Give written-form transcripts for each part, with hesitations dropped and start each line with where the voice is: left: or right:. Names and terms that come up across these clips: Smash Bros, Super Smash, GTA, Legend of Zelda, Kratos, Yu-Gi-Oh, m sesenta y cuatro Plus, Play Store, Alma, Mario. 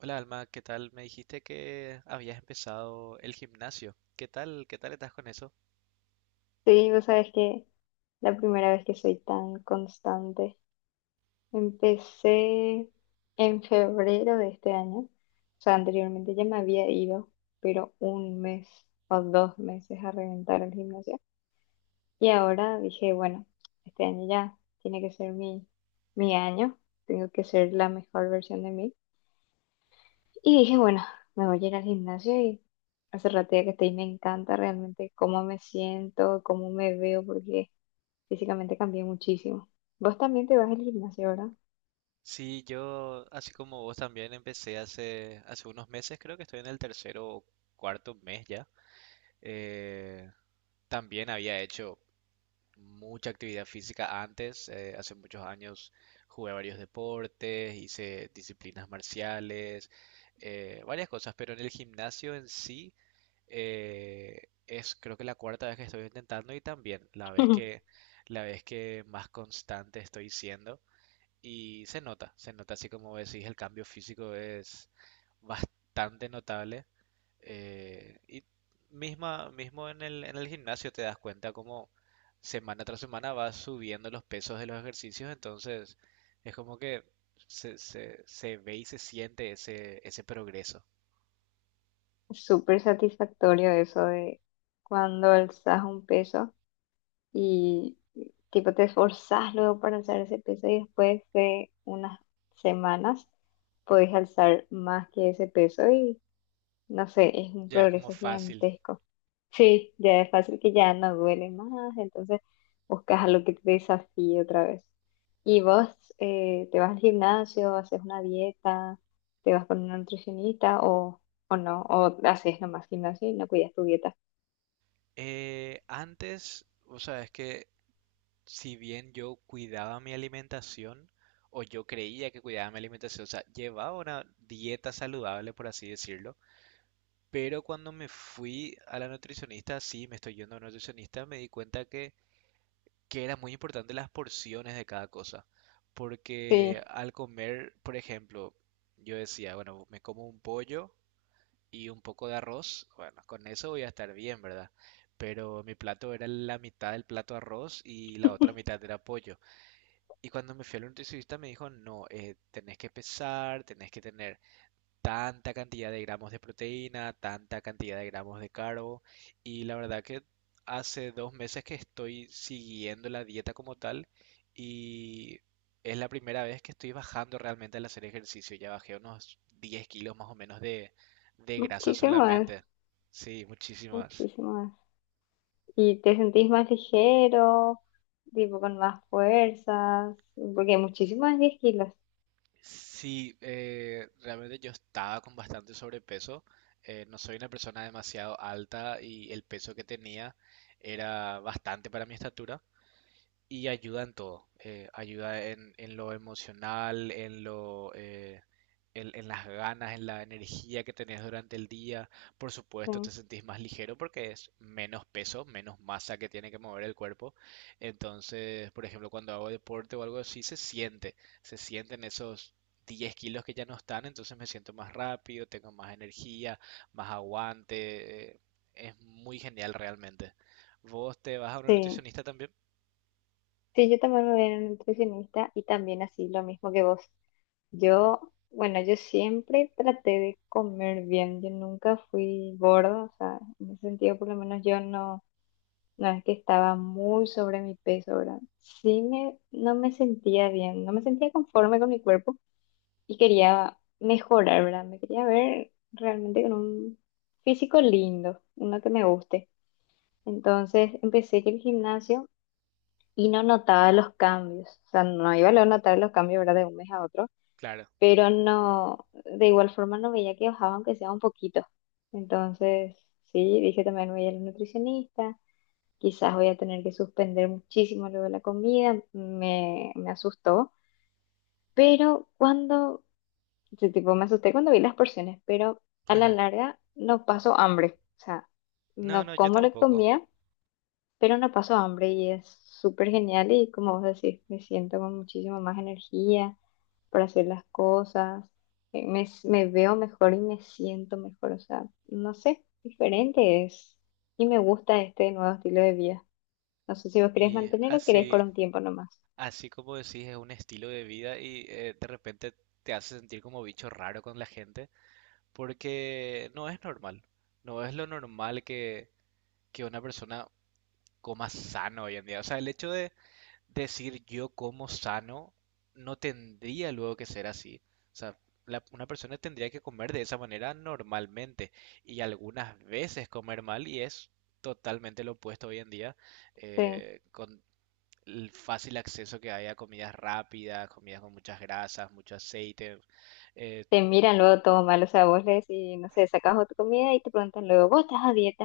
right: Hola Alma, ¿qué tal? Me dijiste que habías empezado el gimnasio. ¿Qué tal? ¿Qué tal estás con eso?
left: Sí, vos sabes que la primera vez que soy tan constante. Empecé en febrero de este año. O sea, anteriormente ya me había ido, pero un mes o dos meses a reventar el gimnasio. Y ahora dije, bueno, este año ya tiene que ser mi año. Tengo que ser la mejor versión de mí. Y dije, bueno, me voy a ir al gimnasio y hace rato ya que estoy, me encanta realmente cómo me siento, cómo me veo, porque... Físicamente cambié muchísimo. Vos también te vas al gimnasio, ¿verdad?
right: Sí, yo, así como vos también, empecé hace unos meses, creo que estoy en el tercero o cuarto mes ya. Eh, también había hecho mucha actividad física antes, hace muchos años jugué varios deportes, hice disciplinas marciales, varias cosas, pero en el gimnasio en sí es creo que la cuarta vez que estoy intentando y también la vez que más constante estoy siendo y se nota así como decís, el cambio físico es bastante notable. Y mismo en en el gimnasio te das cuenta como semana tras semana vas subiendo los pesos de los ejercicios, entonces es como que se ve y se siente ese progreso.
left: Es súper satisfactorio eso de cuando alzas un peso y tipo te esforzás luego para alzar ese peso y después de unas semanas podés alzar más que ese peso y no sé, es un
right: Ya es como
left: progreso
right: fácil.
left: gigantesco. Sí, ya es fácil que ya no duele más, entonces buscas algo que te desafíe otra vez. Y vos te vas al gimnasio, haces una dieta, te vas con una nutricionista o no, o haces nomás gimnasio y no cuidas tu dieta.
right: Antes, o sea, es que si bien yo cuidaba mi alimentación, o yo creía que cuidaba mi alimentación, o sea, llevaba una dieta saludable, por así decirlo. Pero cuando me fui a la nutricionista, sí, me estoy yendo a una nutricionista, me di cuenta que era muy importante las porciones de cada cosa. Porque
left: Sí,
right: al comer, por ejemplo, yo decía, bueno, me como un pollo y un poco de arroz, bueno, con eso voy a estar bien, ¿verdad? Pero mi plato era la mitad del plato arroz y la otra mitad era pollo. Y cuando me fui al nutricionista me dijo, no, tenés que pesar, tenés que tener tanta cantidad de gramos de proteína, tanta cantidad de gramos de carbo, y la verdad que hace dos meses que estoy siguiendo la dieta como tal, y es la primera vez que estoy bajando realmente al hacer ejercicio. Ya bajé unos 10 kilos más o menos de grasa
left: muchísimo más,
right: solamente. Sí, muchísimas.
left: muchísimo más. Y te sentís más ligero, tipo con más fuerzas, porque muchísimo es 10 kilos.
right: Sí, realmente yo estaba con bastante sobrepeso. No soy una persona demasiado alta y el peso que tenía era bastante para mi estatura. Y ayuda en todo. Ayuda en lo emocional, en las ganas, en la energía que tenés durante el día. Por
left: Sí,
right: supuesto, te sentís más ligero porque es menos peso, menos masa que tiene que mover el cuerpo. Entonces, por ejemplo, cuando hago deporte o algo así, se siente. Se sienten esos 10 kilos que ya no están, entonces me siento más rápido, tengo más energía, más aguante. Es muy genial realmente. ¿Vos te vas a un
left: sí.
right: nutricionista también?
left: Sí, yo también me voy a ir a un nutricionista y también así lo mismo que vos. Yo, bueno, yo siempre traté de comer bien, yo nunca fui gorda, o sea, en ese sentido por lo menos yo no, no es que estaba muy sobre mi peso, ¿verdad? Sí no me sentía bien, no me sentía conforme con mi cuerpo y quería mejorar, ¿verdad? Me quería ver realmente con un físico lindo, uno que me guste. Entonces empecé que el gimnasio y no notaba los cambios. O sea, no iba a notar los cambios, ¿verdad? De un mes a otro,
right: Claro.
left: pero no, de igual forma no veía que bajaba aunque sea un poquito. Entonces, sí, dije también voy a ir al nutricionista, quizás voy a tener que suspender muchísimo luego la comida, me asustó, pero cuando, sí, tipo, me asusté cuando vi las porciones, pero a la larga no paso hambre, o sea,
right: No,
left: no
right: no, yo
left: como lo que
right: tampoco.
left: comía pero no paso hambre y es súper genial y como vos decís, me siento con muchísima más energía para hacer las cosas, me veo mejor y me siento mejor, o sea, no sé, diferente es y me gusta este nuevo estilo de vida. No sé si vos querés
right: Y
left: mantener o querés por
right: así,
left: un tiempo nomás.
right: así como decís, es un estilo de vida y de repente te hace sentir como bicho raro con la gente, porque no es normal. No es lo normal que una persona coma sano hoy en día. O sea, el hecho de decir yo como sano no tendría luego que ser así. O sea, una persona tendría que comer de esa manera normalmente y algunas veces comer mal, y es totalmente lo opuesto hoy en día
left: Sí.
right: con el fácil acceso que hay a comidas rápidas, comidas con muchas grasas, mucho aceite. eh,
left: Te miran luego todo mal, o sea, vos le decís, no sé, sacas otra comida y te preguntan luego, ¿vos estás a dieta?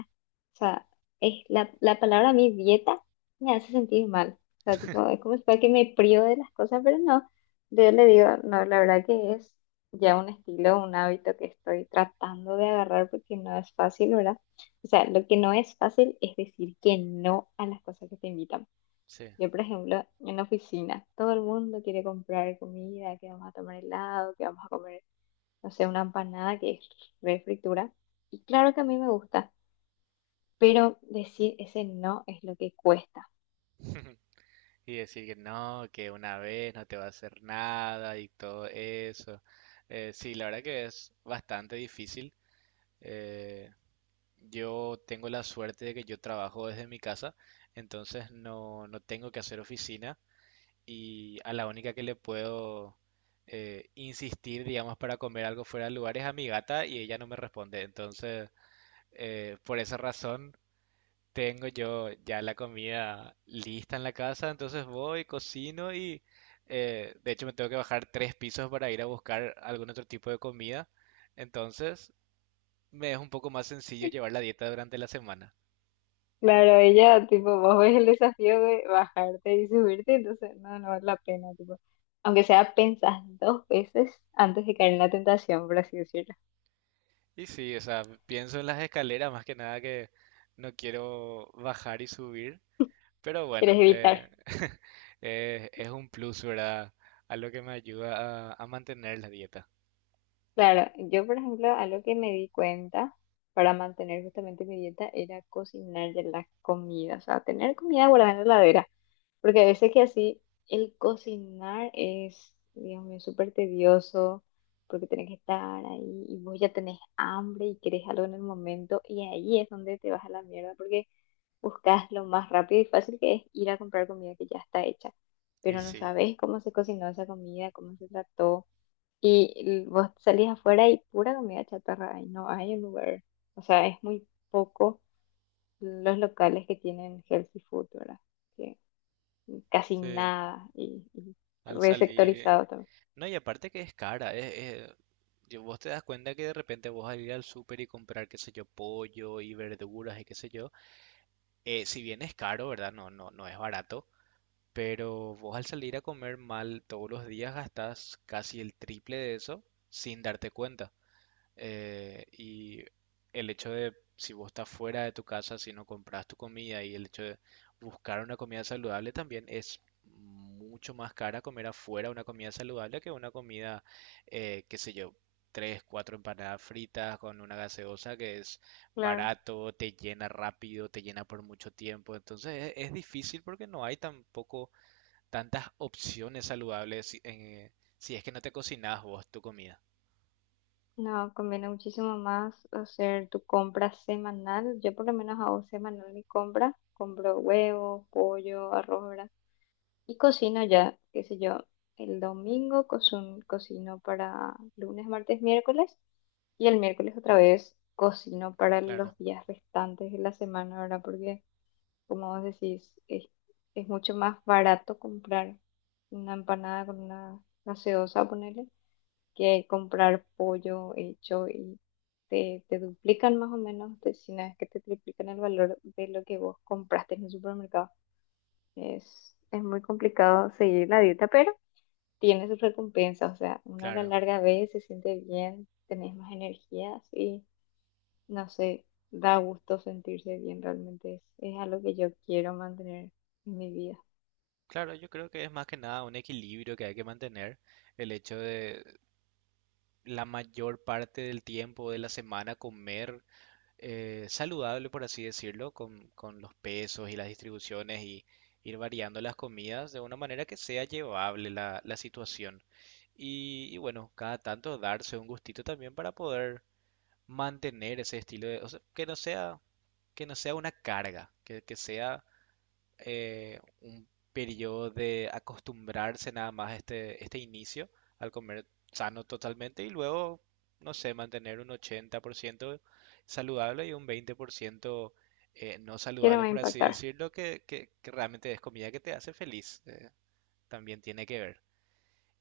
left: O sea, es la palabra a mí dieta me hace sentir mal. O sea, tipo, es como si fuera que me privo de las cosas, pero no, yo le digo, no, la verdad que es ya un estilo, un hábito que estoy tratando de agarrar porque no es fácil, ¿verdad? O sea, lo que no es fácil es decir que no a las cosas que te invitan.
right: sí.
left: Yo, por ejemplo, en la oficina, todo el mundo quiere comprar comida, que vamos a tomar helado, que vamos a comer no sé, una empanada que es re fritura. Y claro que a mí me gusta, pero decir ese no es lo que cuesta.
right: Y decir que no, que una vez no te va a hacer nada y todo eso. Sí, la verdad que es bastante difícil. Eh, Yo tengo la suerte de que yo trabajo desde mi casa, entonces no tengo que hacer oficina, y a la única que le puedo insistir, digamos, para comer algo fuera del lugar es a mi gata, y ella no me responde. Entonces, por esa razón, tengo yo ya la comida lista en la casa, entonces voy, cocino, y de hecho me tengo que bajar tres pisos para ir a buscar algún otro tipo de comida. Entonces, me es un poco más sencillo llevar la dieta durante la semana.
left: Claro, ella, tipo, vos ves el desafío de bajarte y subirte, entonces no, no vale la pena, tipo. Aunque sea, pensás dos veces antes de caer en la tentación, por así decirlo.
right: Y sí, o sea, pienso en las escaleras más que nada, que no quiero bajar y subir, pero
left: Quieres
right: bueno,
left: evitar.
right: es un plus, ¿verdad? Algo que me ayuda a mantener la dieta.
left: Claro, yo, por ejemplo, algo que me di cuenta para mantener justamente mi dieta era cocinar de la comida, o sea, tener comida guardada en la heladera. Porque a veces que así el cocinar es, Dios mío, súper tedioso, porque tenés que estar ahí y vos ya tenés hambre y querés algo en el momento y ahí es donde te vas a la mierda porque buscas lo más rápido y fácil que es ir a comprar comida que ya está hecha,
right: Y
left: pero no
right: sí,
left: sabes cómo se cocinó esa comida, cómo se trató y vos salís afuera y pura comida chatarra y no hay un lugar, o sea, es muy poco los locales que tienen healthy food, ¿verdad? Casi
right: sí,
left: nada y
right: al salir...
left: resectorizado también.
right: No, y aparte que es cara, es- vos te das cuenta que de repente vos al ir al súper y comprar, qué sé yo, pollo y verduras y qué sé yo, si bien es caro, ¿verdad? No es barato. Pero vos al salir a comer mal todos los días gastás casi el triple de eso sin darte cuenta. Y el hecho de, si vos estás fuera de tu casa, si no compras tu comida, y el hecho de buscar una comida saludable, también es mucho más cara comer afuera una comida saludable que una comida, qué sé yo, tres, cuatro empanadas fritas con una gaseosa, que es
left: Claro.
right: barato, te llena rápido, te llena por mucho tiempo. Entonces es difícil porque no hay tampoco tantas opciones saludables si es que no te cocinas vos tu comida.
left: No, conviene muchísimo más hacer tu compra semanal. Yo por lo menos hago semanal mi compra. Compro huevo, pollo, arroz, ¿verdad? Y cocino ya, qué sé yo, el domingo cocino para lunes, martes, miércoles. Y el miércoles otra vez cocino para
right: Claro,
left: los días restantes de la semana, ¿verdad? Porque como vos decís, es mucho más barato comprar una empanada con una gaseosa, ponerle, que comprar pollo hecho te duplican más o menos, te, si no es que te triplican el valor de lo que vos compraste en el supermercado. Es muy complicado seguir la dieta, pero tiene sus recompensas, o sea, uno a la
right: claro,
left: larga ve, se siente bien, tenés más energías no sé, da gusto sentirse bien, realmente es algo que yo quiero mantener en mi vida,
right: claro, yo creo que es más que nada un equilibrio que hay que mantener, el hecho de la mayor parte del tiempo de la semana comer saludable, por así decirlo, con los pesos y las distribuciones, y ir variando las comidas de una manera que sea llevable la situación. Y bueno, cada tanto darse un gustito también para poder mantener ese estilo de, o sea, que no sea una carga, que sea un periodo de acostumbrarse nada más a este inicio al comer sano totalmente, y luego, no sé, mantener un 80% saludable y un 20% no
left: que no me
right: saludable,
left: va a
right: por así
left: impactar.
right: decirlo, que realmente es comida que te hace feliz. También tiene que ver.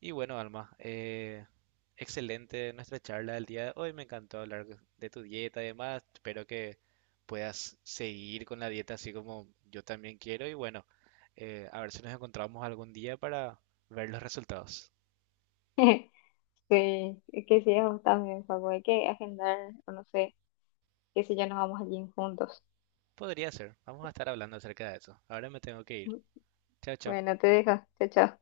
right: Y bueno, Alma, excelente nuestra charla del día de hoy. Me encantó hablar de tu dieta y demás. Espero que puedas seguir con la dieta, así como yo también quiero. Y bueno, a ver si nos encontramos algún día para ver los resultados.
left: Sí, es que sí, a vos también, Facu, hay que agendar, o no sé, qué sé yo, nos vamos al gym juntos.
right: Podría ser. Vamos a estar hablando acerca de eso. Ahora me tengo que ir. Chao, chao.
left: Bueno, te dejo, chao, chao.